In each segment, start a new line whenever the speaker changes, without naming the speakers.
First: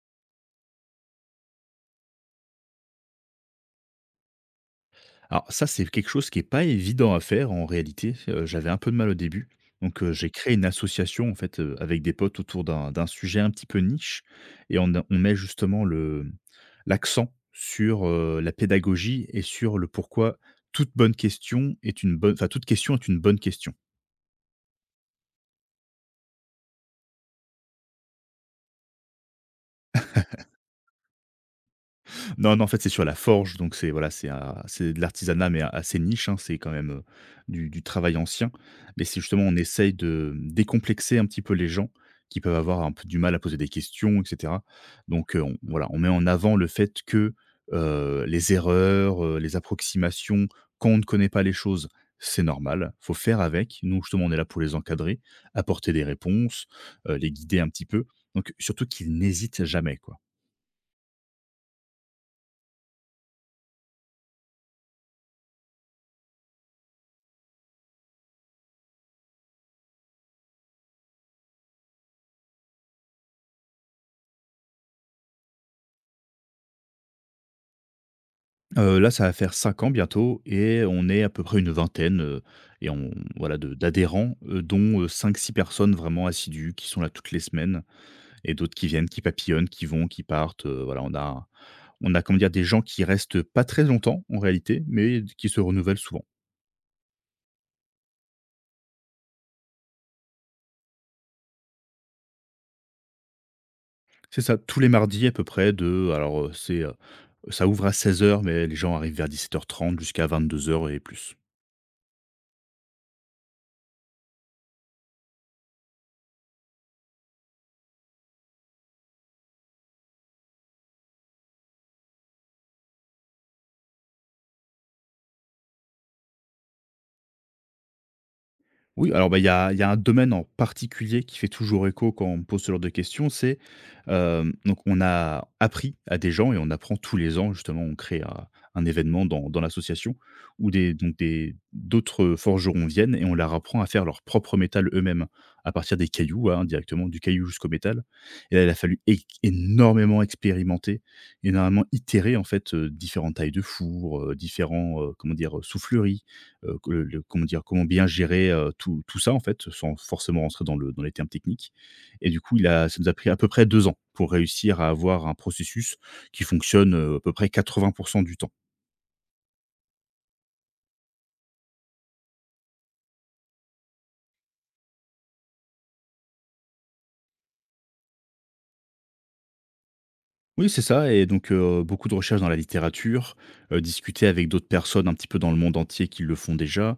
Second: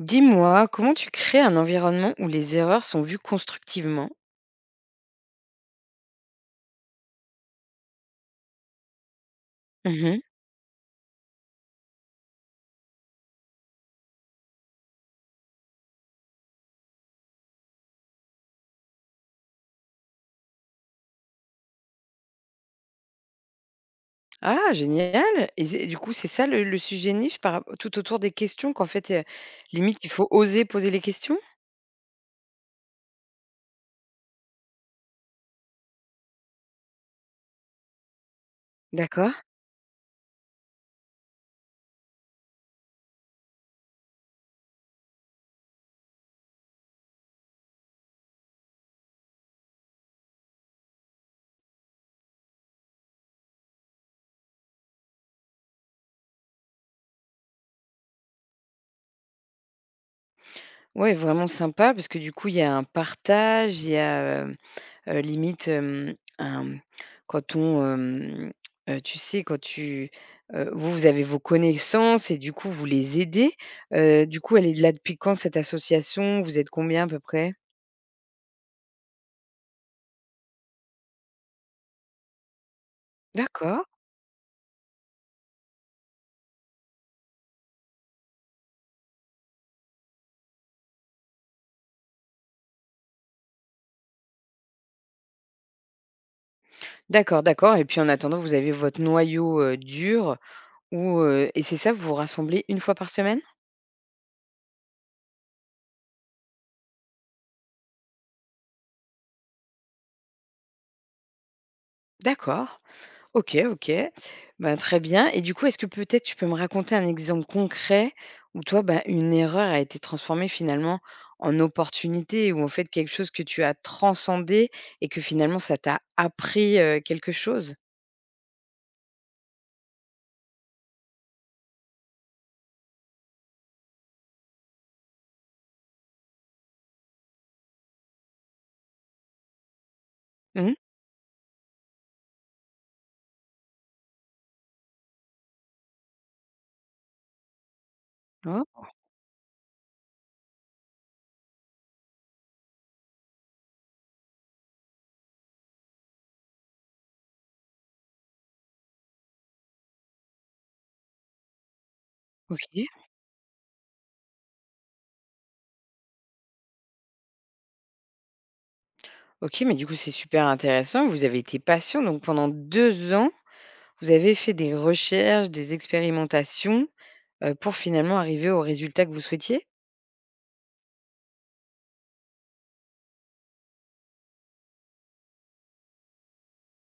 Dis-moi, comment tu crées un environnement où les erreurs sont vues constructivement?
Alors ça, c'est quelque chose qui est pas évident à faire en réalité. J'avais un peu de mal au début. Donc,
Mmh.
j'ai créé une association en fait, avec des potes autour d'un sujet un petit peu niche, et on met justement le l'accent sur, la pédagogie et sur le pourquoi. Toute bonne question est une bonne, enfin, toute question est une bonne question.
Ah génial! Et c'est du coup, c'est ça le sujet niche par rapp tout autour des questions qu'en fait, limite il faut oser poser les questions?
Non, non, en fait, c'est sur la forge, donc c'est, voilà, c'est de l'artisanat, mais assez niche, hein. C'est quand même, du travail ancien, mais c'est justement,
D'accord.
on essaye de décomplexer un petit peu les gens qui peuvent avoir un peu du mal à poser des questions et cetera. Donc, on voilà, on met en avant le fait que, les erreurs, les approximations, quand on ne connaît pas les choses, c'est normal, faut faire avec. Nous, justement, on est là pour les encadrer, apporter des réponses, les guider un petit peu, donc surtout qu'ils n'hésitent jamais, quoi.
Ouais, vraiment sympa parce que du coup, il y a un partage, il y a, limite, un, quand on, tu sais, quand tu, vous, vous avez vos connaissances et du coup, vous les aidez. Du coup, elle est là depuis quand cette association? Vous êtes combien à peu près?
Là, ça va faire 5 ans bientôt et on est à peu près une vingtaine, et on voilà, de
D'accord,
d'adhérents, dont 5, 6 personnes vraiment assidues qui sont là toutes les semaines, et d'autres qui viennent, qui papillonnent, qui vont, qui partent. Voilà, on a, comment dire, des gens qui restent pas très longtemps en réalité, mais qui se renouvellent souvent.
d'accord, d'accord, et puis en attendant, vous avez votre noyau, dur où, et c'est ça, vous vous rassemblez une fois par semaine?
C'est ça, tous les mardis à peu près, ça ouvre à 16 heures, mais les gens arrivent vers 17h30 jusqu'à 22 heures et plus.
D'accord. OK, OK. Ben, très bien et du coup, est-ce que peut-être tu peux me raconter un exemple concret où toi, ben, une erreur a été transformée finalement en opportunité ou en fait quelque chose que tu as transcendé et que finalement ça t'a appris, quelque chose?
Oui, alors, bah, il y a un domaine en particulier qui fait toujours écho quand on me pose ce genre de questions. C'est, donc, on a appris à des gens, et on apprend tous les ans, justement, on crée un événement dans l'association où
Mmh.
des donc des d'autres forgerons viennent, et on leur apprend à faire leur propre métal eux-mêmes, à partir des cailloux, hein, directement du caillou jusqu'au métal. Et là,
Oh,
il a fallu é énormément expérimenter, énormément itérer en fait. Différentes tailles de four, différents, comment dire, souffleries. Comment dire, comment bien gérer, tout ça, en fait, sans forcément rentrer dans le dans les termes techniques. Et du coup, il a
OK.
ça nous a pris à peu près 2 ans pour réussir à avoir un processus qui fonctionne, à peu près 80 du temps.
OK, mais du coup, c'est super intéressant. Vous avez été patient donc pendant 2 ans. Vous avez fait des recherches, des expérimentations, pour finalement arriver au résultat que vous souhaitiez?
Oui, c'est ça. Et donc, beaucoup de recherches dans la littérature, discuter avec d'autres personnes un petit peu dans le monde entier qui le font déjà,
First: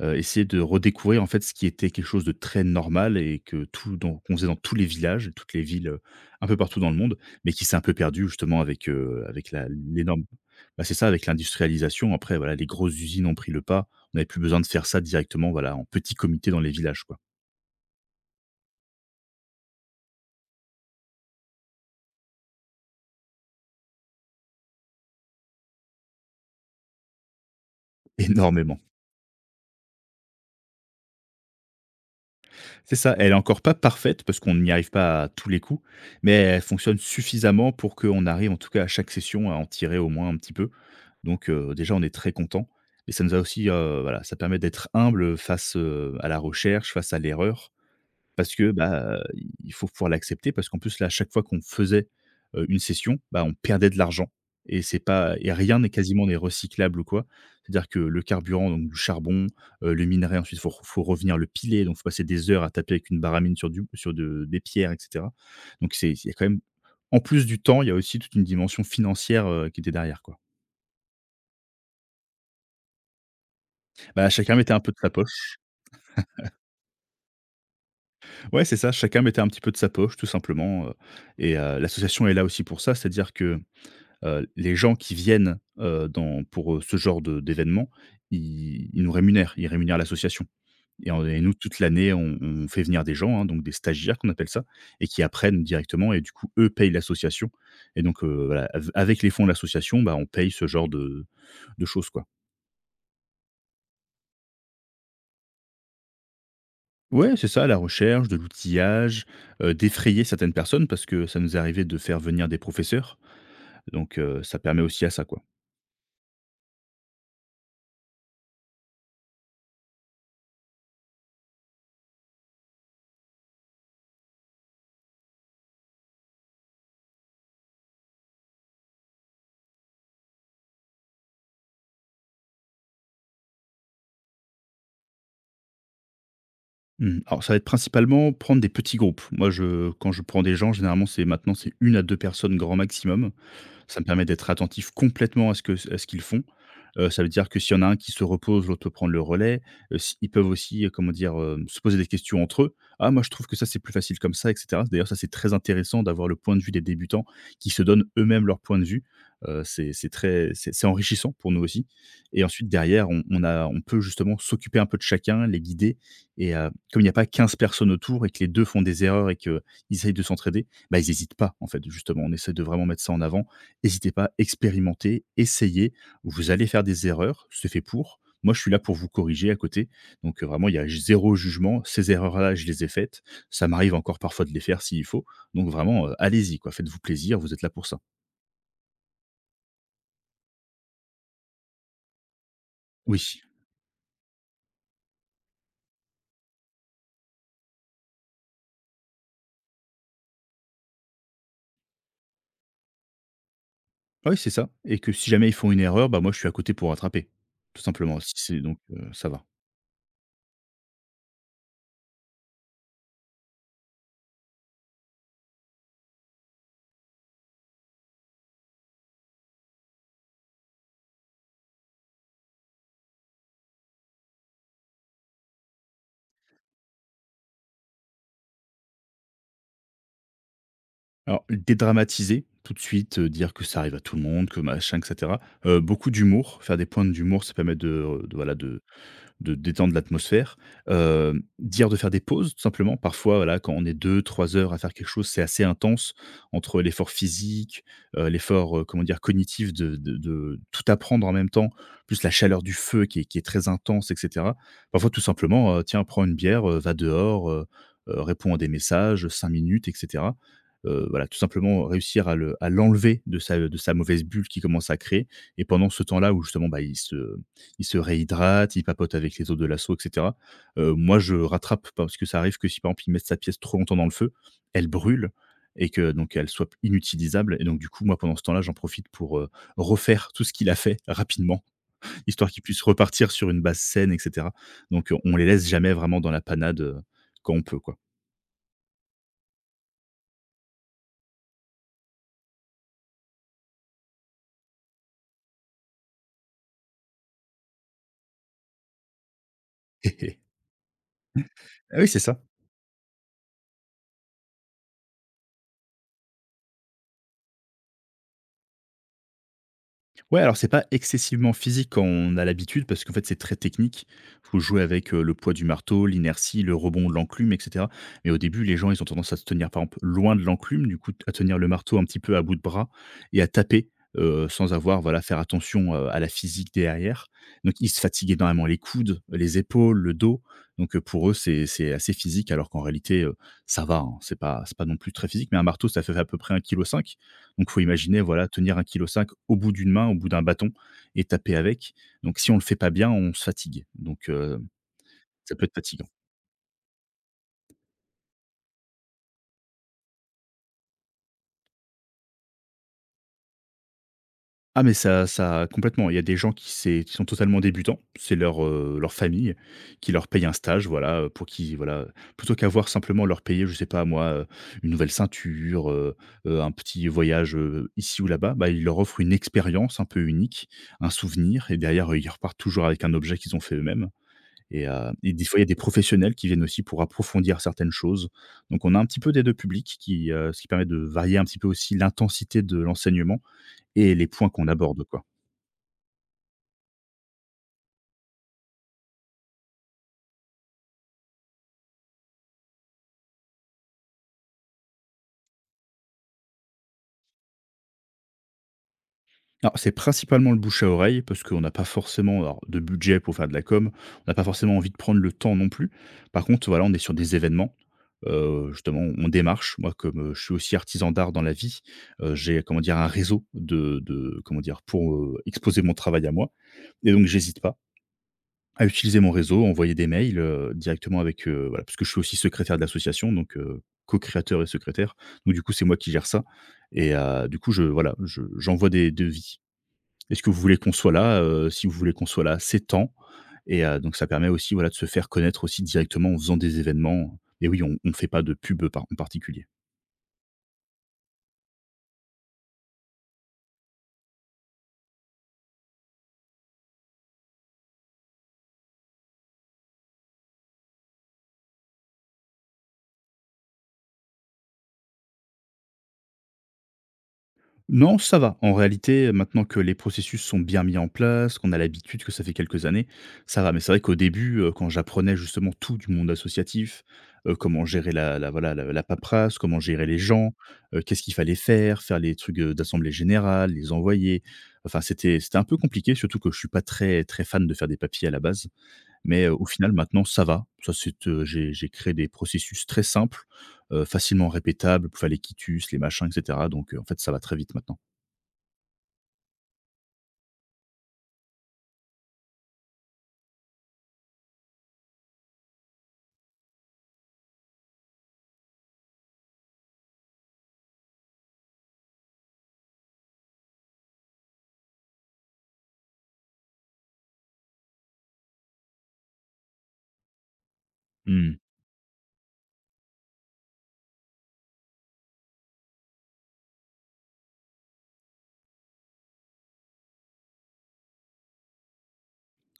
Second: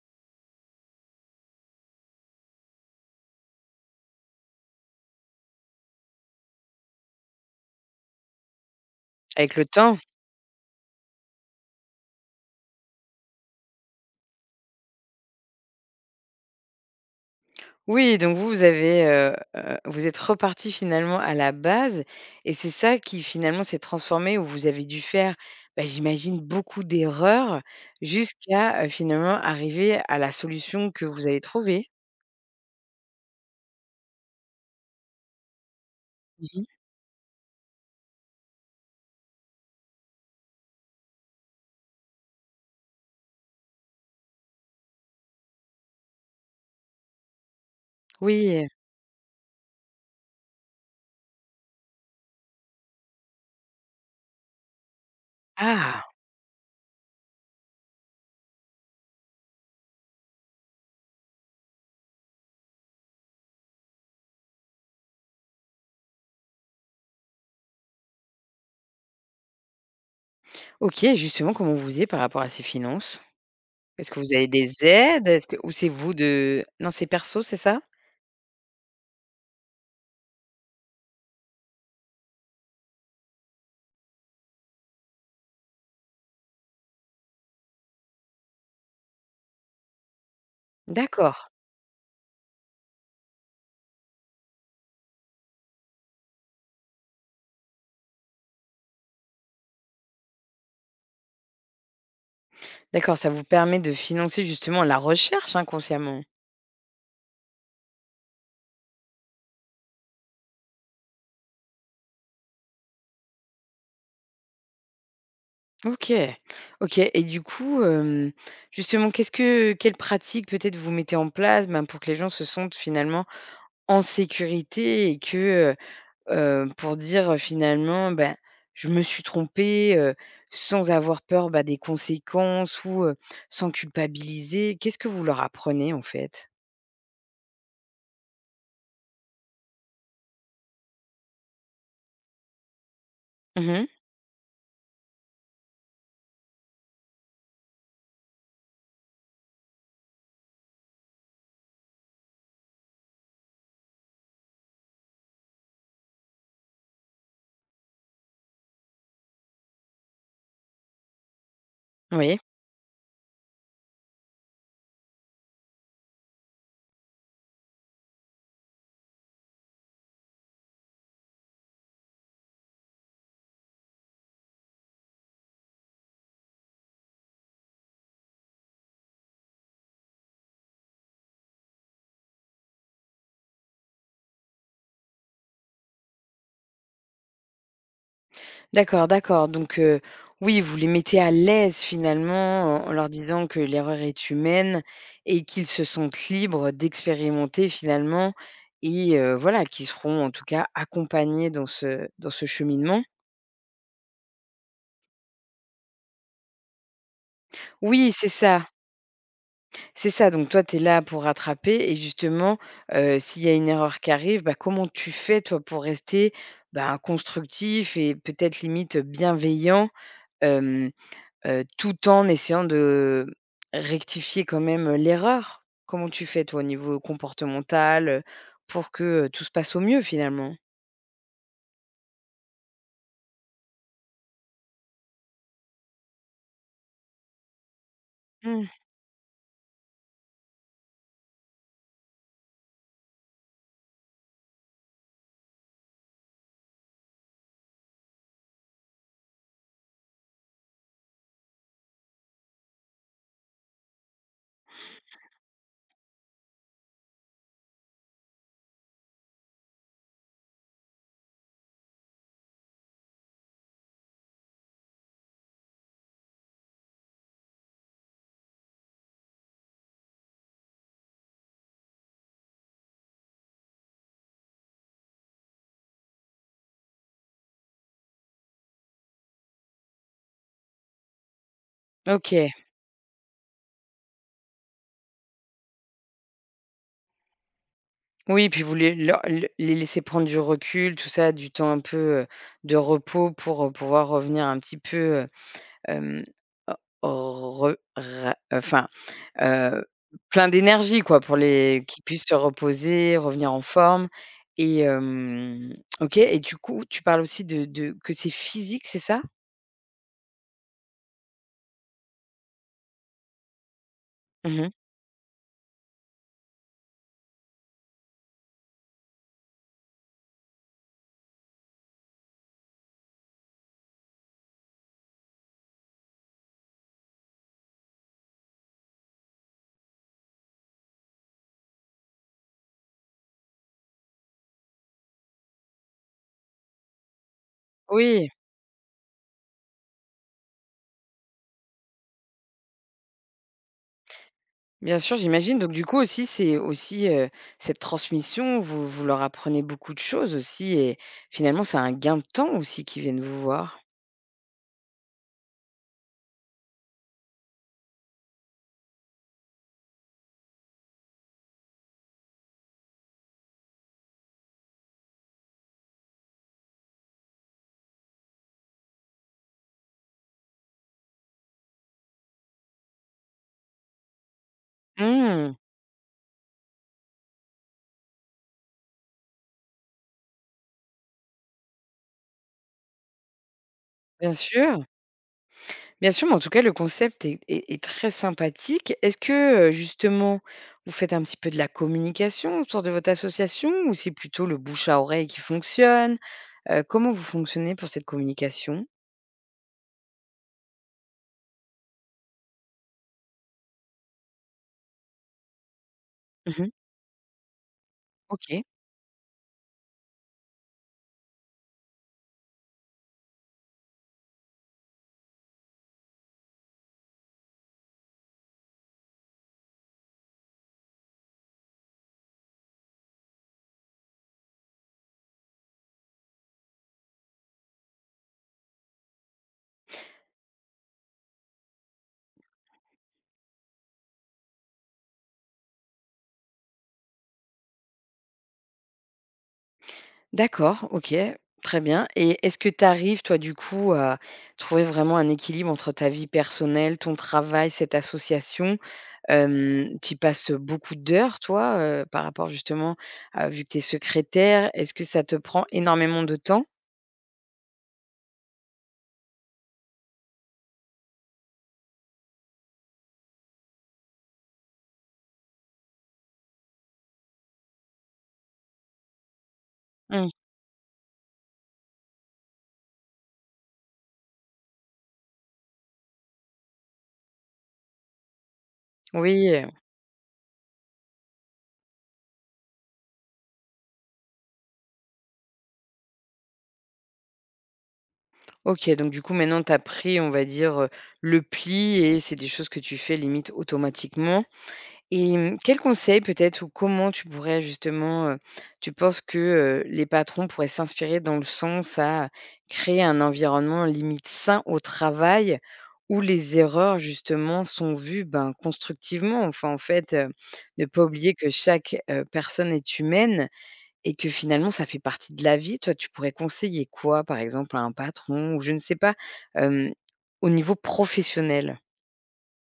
essayer de redécouvrir en fait ce qui était quelque chose de très normal et que tout dans qu'on faisait dans tous les villages, toutes les villes, un peu partout dans le monde, mais qui s'est un peu perdu justement avec, avec
Avec
la
le temps?
l'énorme. Bah, c'est ça, avec l'industrialisation. Après, voilà, les grosses usines ont pris le pas. On avait plus besoin de faire ça directement, voilà, en petit comité dans les villages, quoi.
Oui, donc vous, vous avez, vous êtes reparti finalement à la base et c'est ça qui finalement s'est transformé où vous avez dû faire, bah, j'imagine beaucoup d'erreurs
Énormément.
jusqu'à, finalement arriver à la solution que vous avez trouvée?
C'est ça, elle est encore pas parfaite parce qu'on n'y arrive pas à tous les coups, mais elle
Mmh.
fonctionne suffisamment pour qu'on arrive en tout cas à chaque session à en tirer au moins un petit peu. Donc, déjà, on est très content, mais ça nous a aussi, voilà, ça permet d'être humble face, à la recherche, face à l'erreur, parce
Oui.
que, bah, il faut pouvoir l'accepter, parce qu'en plus là, à chaque fois qu'on faisait, une session, bah, on perdait de l'argent. Et c'est pas et rien n'est
Ah!
quasiment n'est recyclable ou quoi. C'est-à-dire que le carburant, donc du charbon, le minerai, ensuite faut revenir le piler, donc faut passer des heures à taper avec une baramine sur du sur de des pierres et cetera. Donc, c'est il y a quand même, en plus du temps, il y a aussi toute une dimension financière, qui était derrière, quoi.
OK, justement, comment vous faisiez par rapport à ces finances? Est-ce que
Bah,
vous avez
chacun mettait un
des
peu de sa
aides? Est-ce que
poche.
ou c'est vous de non, c'est perso, c'est ça?
Ouais, c'est ça, chacun mettait un petit peu de sa poche tout simplement. L'association est là aussi pour ça, c'est-à-dire que, les gens qui viennent, dans pour, ce genre de d'événement, ils nous rémunèrent, ils rémunèrent l'association. Et en
D'accord,
et nous, toute l'année, on fait venir des gens, hein, donc des stagiaires qu'on appelle ça, et qui apprennent directement, et du coup eux payent l'association. Et donc, voilà, av avec les fonds de l'association, bah, on paye ce genre de choses, quoi.
d'accord, ça vous permet de financer justement la recherche inconsciemment.
Ouais, c'est ça, la recherche, de l'outillage, défrayer certaines personnes, parce que ça nous est arrivé de faire venir des professeurs. Donc, ça permet aussi à ça, quoi.
OK, OK et du coup, justement, qu'est-ce que quelles pratiques peut-être vous mettez en place, ben, pour que les gens se sentent finalement en sécurité et que, heu pour dire, finalement, ben: «Je me suis trompé», sans avoir peur, bah, des conséquences ou, sans culpabiliser? Qu'est-ce que vous leur apprenez en fait?
Mmh. Alors, ça va être principalement prendre des petits groupes. Moi je Quand je prends des gens, généralement, c'est une à 2 personnes grand maximum.
Mmh.
Ça me permet d'être attentif complètement à ce que à ce qu'ils font. Ça veut dire que s'il y en a un qui se repose, l'autre peut prendre le relais. S Ils peuvent aussi, comment dire, se poser des questions entre eux. «Ah, moi, je trouve que ça, c'est plus facile comme ça», et cetera. D'ailleurs, ça, c'est très intéressant d'avoir le point de vue des débutants qui se donnent eux-mêmes leur point de vue. C'est très C'est enrichissant pour nous aussi.
Oui.
Et ensuite, derrière, on peut justement s'occuper un peu de chacun, les guider. Et comme il n'y a pas 15 personnes autour et que les 2 font des erreurs et qu'ils essayent de s'entraider, bah, ils hésitent pas, en fait, justement. On essaie de vraiment mettre ça en avant. N'hésitez pas, expérimentez, essayez. Vous allez faire des erreurs, c'est fait pour. Moi, je suis là pour vous corriger à côté. Donc, vraiment, il y a zéro jugement. Ces erreurs-là, je les ai faites. Ça m'arrive encore parfois de les faire, s'il faut. Donc, vraiment, allez-y, quoi, faites-vous plaisir, vous êtes là pour ça.
D'accord, d'accord. Donc, oui, vous les mettez à l'aise finalement, en leur
Oui.
disant que l'erreur est humaine et qu'ils se sentent libres d'expérimenter finalement et voilà, qu'ils seront en tout cas accompagnés dans ce cheminement.
Ah oui, c'est ça, et que si jamais ils font une erreur, bah, moi, je suis à côté pour rattraper, tout
Oui,
simplement.
c'est
Si c'est
ça,
donc Ça va.
c'est ça. Donc toi, tu es là pour rattraper et justement, s'il y a une erreur qui arrive, bah, comment tu fais toi pour rester, ben, constructif et peut-être limite bienveillant? Tout en essayant de rectifier quand même, l'erreur? Comment tu fais toi au niveau comportemental, pour que, tout se passe au mieux finalement?
Alors, dédramatiser tout de suite, dire que ça arrive à tout le monde, que machin et cetera. Beaucoup d'humour, faire des pointes d'humour, ça permet de, voilà,
Mmh.
de détendre l'atmosphère, dire de faire des pauses, tout simplement. Parfois, voilà, quand on est 2, 3 heures à faire quelque chose, c'est assez intense, entre l'effort physique, l'effort, comment dire, cognitif de tout apprendre en même temps, plus la chaleur du feu qui est très intense, et cetera. Parfois, tout simplement, tiens, prends une bière, va dehors, réponds à des messages, 5 minutes, et cetera. Voilà, tout simplement réussir à le à l'enlever de sa mauvaise bulle qui commence à créer. Et pendant ce temps-là, où justement, bah, il se réhydrate, il papote avec les autres de l'assaut et cetera. Moi, je rattrape, parce que ça arrive que si, par exemple, il met sa pièce trop longtemps dans le feu, elle brûle, et que donc elle soit inutilisable. Et donc du coup, moi, pendant ce temps-là, j'en profite pour, refaire tout ce qu'il a fait rapidement, histoire
OK.
qu'il puisse repartir sur une base saine, et cetera. Donc, on les laisse jamais vraiment dans la panade, quand on peut, quoi.
Oui, puis vous les leur le les laisser prendre du recul, tout ça, du temps un peu, de repos pour, pouvoir revenir un petit peu, hem, re ra enfin Heu, plein d'énergie quoi pour les
Ah
qu'ils
oui, c'est
puissent se
ça.
reposer, revenir en forme et OK et du coup, tu parles aussi de que c'est physique, c'est ça?
Ouais, alors, c'est pas excessivement physique quand on a l'habitude, parce qu'en fait, c'est très technique. Faut
Mmh.
jouer avec, le poids du marteau, l'inertie, le rebond de l'enclume, et cetera. Mais au début, les gens, ils ont tendance à se tenir, par exemple, loin de l'enclume, du coup à tenir le marteau un petit peu à bout de bras et à taper, sans avoir, voilà, faire attention, à la physique derrière. Donc ils se fatiguent énormément les coudes, les épaules, le dos. Donc, pour eux, c'est assez physique, alors qu'en réalité, ça va, hein. C'est pas non plus très physique, mais un marteau, ça fait à peu près 1,5 cinq. Donc faut imaginer,
Oui,
voilà, tenir un kilo cinq au bout d'une main, au bout d'un bâton, et taper avec. Donc si on le fait pas bien, on se fatigue. Donc,
bien sûr,
ça
j'imagine
peut
donc
être
du coup
fatigant.
aussi, c'est aussi, cette transmission, vous vous leur apprenez beaucoup de choses aussi et finalement, c'est un gain de temps aussi qu'ils viennent vous voir.
Ah, mais ça complètement. Il y a des gens qui sont totalement débutants. C'est leur, leur famille qui leur paye un stage, voilà, pour qu'ils voilà, plutôt qu'avoir simplement leur payer, je sais pas moi, une nouvelle ceinture, un petit voyage, ici ou là-bas, bah, ils leur offrent une expérience un peu unique, un souvenir et derrière, ils repartent toujours avec un objet qu'ils ont fait eux-mêmes. Et des
Mmh,
fois, il y a des professionnels qui viennent aussi pour approfondir certaines choses. Donc on a un petit peu des 2 publics qui, ce qui permet de varier un petit peu aussi l'intensité de l'enseignement et les
bien
points qu'on
sûr.
aborde, quoi.
Bien sûr, mais en tout cas, le concept est très sympathique. Est-ce que, justement, vous faites un petit peu de la communication autour de votre association ou c'est plutôt le bouche à oreille qui fonctionne? Comment vous fonctionnez pour cette communication?
Alors c'est principalement le bouche à oreille parce qu'on n'a pas forcément alors de budget pour faire de la com, on n'a pas forcément envie de prendre le temps non plus. Par contre,
Mmh.
voilà, on est sur des événements,
OK.
justement on démarche. Moi comme, je suis aussi artisan d'art dans la vie, j'ai, comment dire, un réseau de comment dire? Pour, exposer mon travail à moi et donc j'hésite pas à utiliser mon réseau, envoyer des mails, directement avec, voilà, parce que je suis aussi secrétaire de l'association, donc co-créateur et secrétaire. Donc du coup, c'est moi qui gère ça et du coup, je voilà, je j'envoie des devis. Est-ce que vous voulez qu'on soit là? Si vous voulez qu'on soit là, c'est temps. Et donc ça permet aussi, voilà, de se faire connaître aussi directement en faisant des événements et oui, on ne fait pas de pub, par en particulier.
D'accord, OK, très bien et est-ce que tu arrives, toi, du coup, à trouver vraiment un équilibre entre ta vie personnelle, ton travail, cette association? Hem, tu y passes, beaucoup d'heures, toi, par rapport justement, à vu que tu es secrétaire, est-ce que ça te prend énormément de temps?
Non, ça va. En réalité, maintenant que les processus sont bien mis en place, qu'on a l'habitude, que ça fait quelques années, ça va. Mais c'est vrai qu'au début, quand j'apprenais justement tout du monde associatif, comment gérer la voilà, la paperasse, comment gérer les
Mmh,
gens, qu'est-ce qu'il fallait faire, faire les trucs, d'assemblée générale, les envoyer. Enfin, c'était un peu compliqué, surtout que je suis pas très très fan de faire des papiers à la base. Mais,
oui,
au final, maintenant, ça va. Ça c'est, j'ai créé des processus très simples, facilement répétables, fallait quitus, les machins et cetera. Donc, en fait, ça va très vite maintenant.
OK, donc du coup, maintenant, tu as pris, on va dire, le pli et c'est des choses que tu fais limite automatiquement. Et mmh, quel conseil peut-être ou comment tu pourrais justement, tu penses que, les patrons pourraient s'inspirer dans le sens à créer un environnement limite sain au travail où les erreurs justement sont vues, ben, constructivement? Enfin, en fait, ne pas oublier que
Mmh.
chaque, personne est humaine et que finalement ça fait partie de la vie. Toi, tu pourrais conseiller quoi, par exemple, à un patron ou je ne sais pas, hem, au niveau professionnel?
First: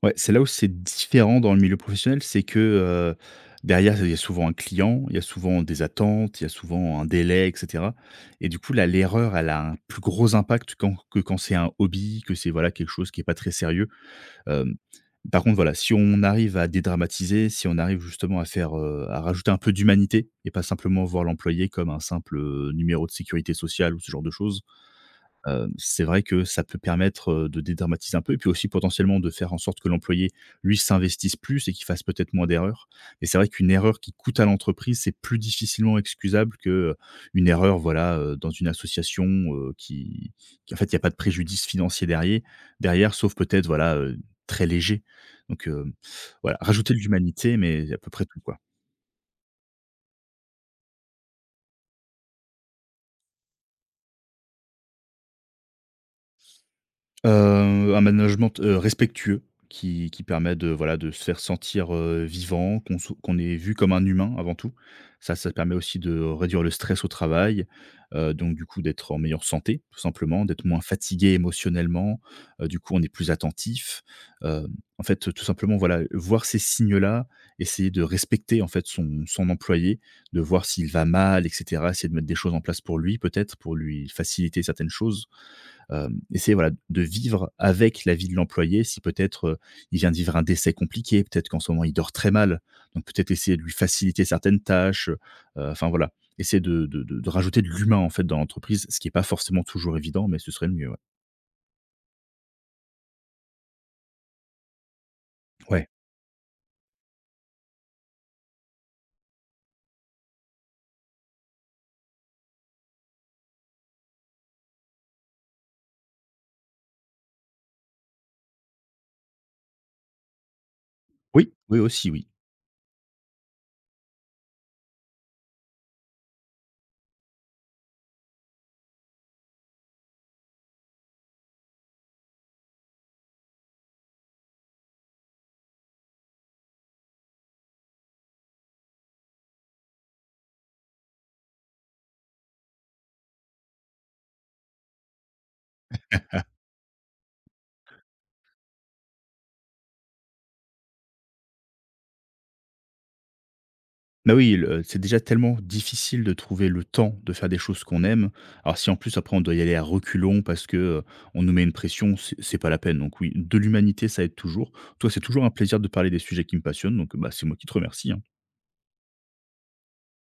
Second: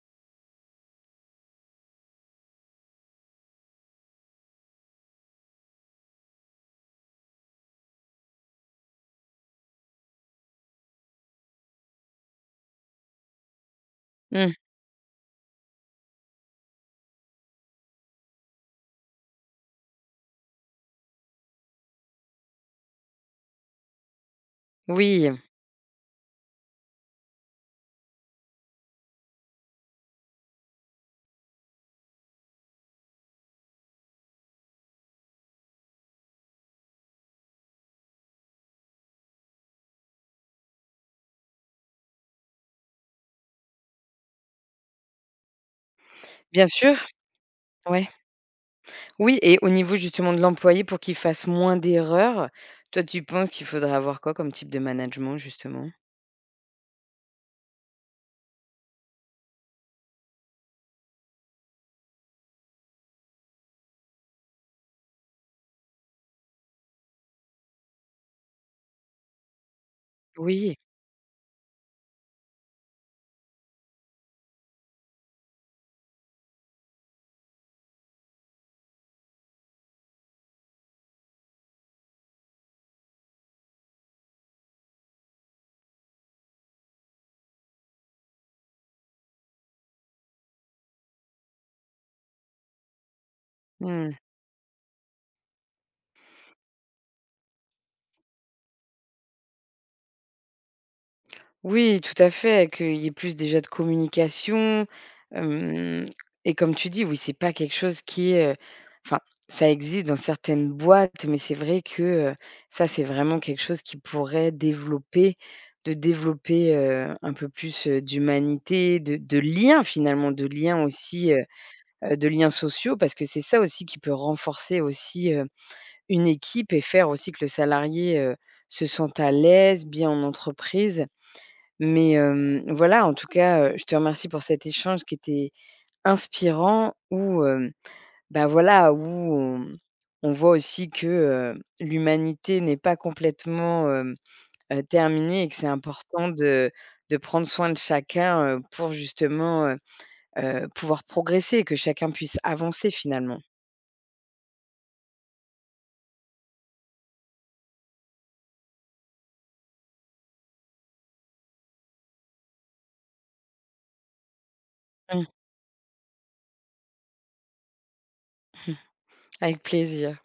Ouais, c'est là où c'est différent dans le milieu professionnel, c'est que, derrière, il y a souvent un client, il y a souvent des attentes, il y a souvent un délai, et cetera et du coup, là, l'erreur, elle a un plus gros impact quand que quand c'est un hobby, que c'est, voilà, quelque chose qui est pas très sérieux,
Mmh,
hem, par contre, voilà, si on arrive à dédramatiser, si on arrive justement à faire, à rajouter un peu d'humanité et pas simplement voir l'employé comme un simple, numéro de sécurité sociale ou ce genre de choses.
oui,
C'est vrai que ça peut permettre, de dédramatiser un peu et puis aussi potentiellement de faire en sorte que l'employé, lui, s'investisse plus et qu'il fasse peut-être moins d'erreurs. Et c'est vrai qu'une erreur qui coûte à l'entreprise, c'est plus difficilement excusable que, une erreur, voilà, dans une association, heu, qui qui en fait, il y a pas de préjudice financier derrière, derrière, sauf peut-être, voilà, très léger. Donc, voilà,
bien
rajouter
sûr,
de l'humanité, mais à
ouais.
peu près tout, quoi.
Oui et au niveau justement de l'employé pour qu'il fasse moins d'erreurs, toi tu penses qu'il faudrait avoir quoi comme type de management justement?
Un management, respectueux qui permet de, voilà, de se faire sentir, vivant, qu'on est vu comme un humain avant tout. Ça permet aussi de réduire le stress au travail, donc du coup d'être en meilleure santé, tout simplement, d'être
Oui,
moins fatigué émotionnellement, du coup on est plus attentif. Hem, en fait, tout simplement, voilà, voir ces signes-là, essayer de respecter, en fait, son employé, de voir s'il va mal et cetera, essayer de mettre des choses en place pour lui peut-être, pour lui faciliter certaines choses. Euh, essayer voilà, de vivre avec la vie de l'employé. Si peut-être il vient de vivre un décès compliqué, peut-être qu'en ce moment il dort très mal, donc peut-être essayer de lui
mmh.
faciliter certaines tâches. Enfin voilà, essayer de, de rajouter de l'humain en fait dans l'entreprise, ce qui n'est pas forcément toujours évident, mais ce serait le mieux. Ouais.
Oui, tout à fait, qu'il y ait plus déjà de communication,
Ouais.
hem et comme tu dis, oui, c'est pas quelque chose qui est, enfin, ça existe dans certaines boîtes, mais c'est vrai que, ça, c'est vraiment quelque chose qui pourrait développer de développer, un peu plus, d'humanité, de lien finalement, de lien aussi,
Oui, oui aussi, oui.
de liens sociaux parce que c'est ça aussi qui peut renforcer aussi, une équipe et faire aussi que le salarié, se sente à l'aise, bien en entreprise. Mais, voilà, en tout cas, je te remercie pour cet échange qui était inspirant où, bah, voilà, où on voit aussi que, l'humanité n'est pas complètement, terminée et que c'est important de prendre soin de chacun, pour justement, pouvoir progresser et que chacun puisse avancer finalement.
Bah, oui, le c'est déjà tellement difficile de trouver le temps de faire des choses qu'on aime. Alors si en plus après on doit y aller à reculons parce que, on nous met une pression, c'est pas la peine. Donc oui, de l'humanité, ça aide toujours. Toi, c'est
Mmh.
toujours un plaisir de parler des sujets qui me passionnent donc, bah, c'est moi qui te remercie, hein.
Avec plaisir.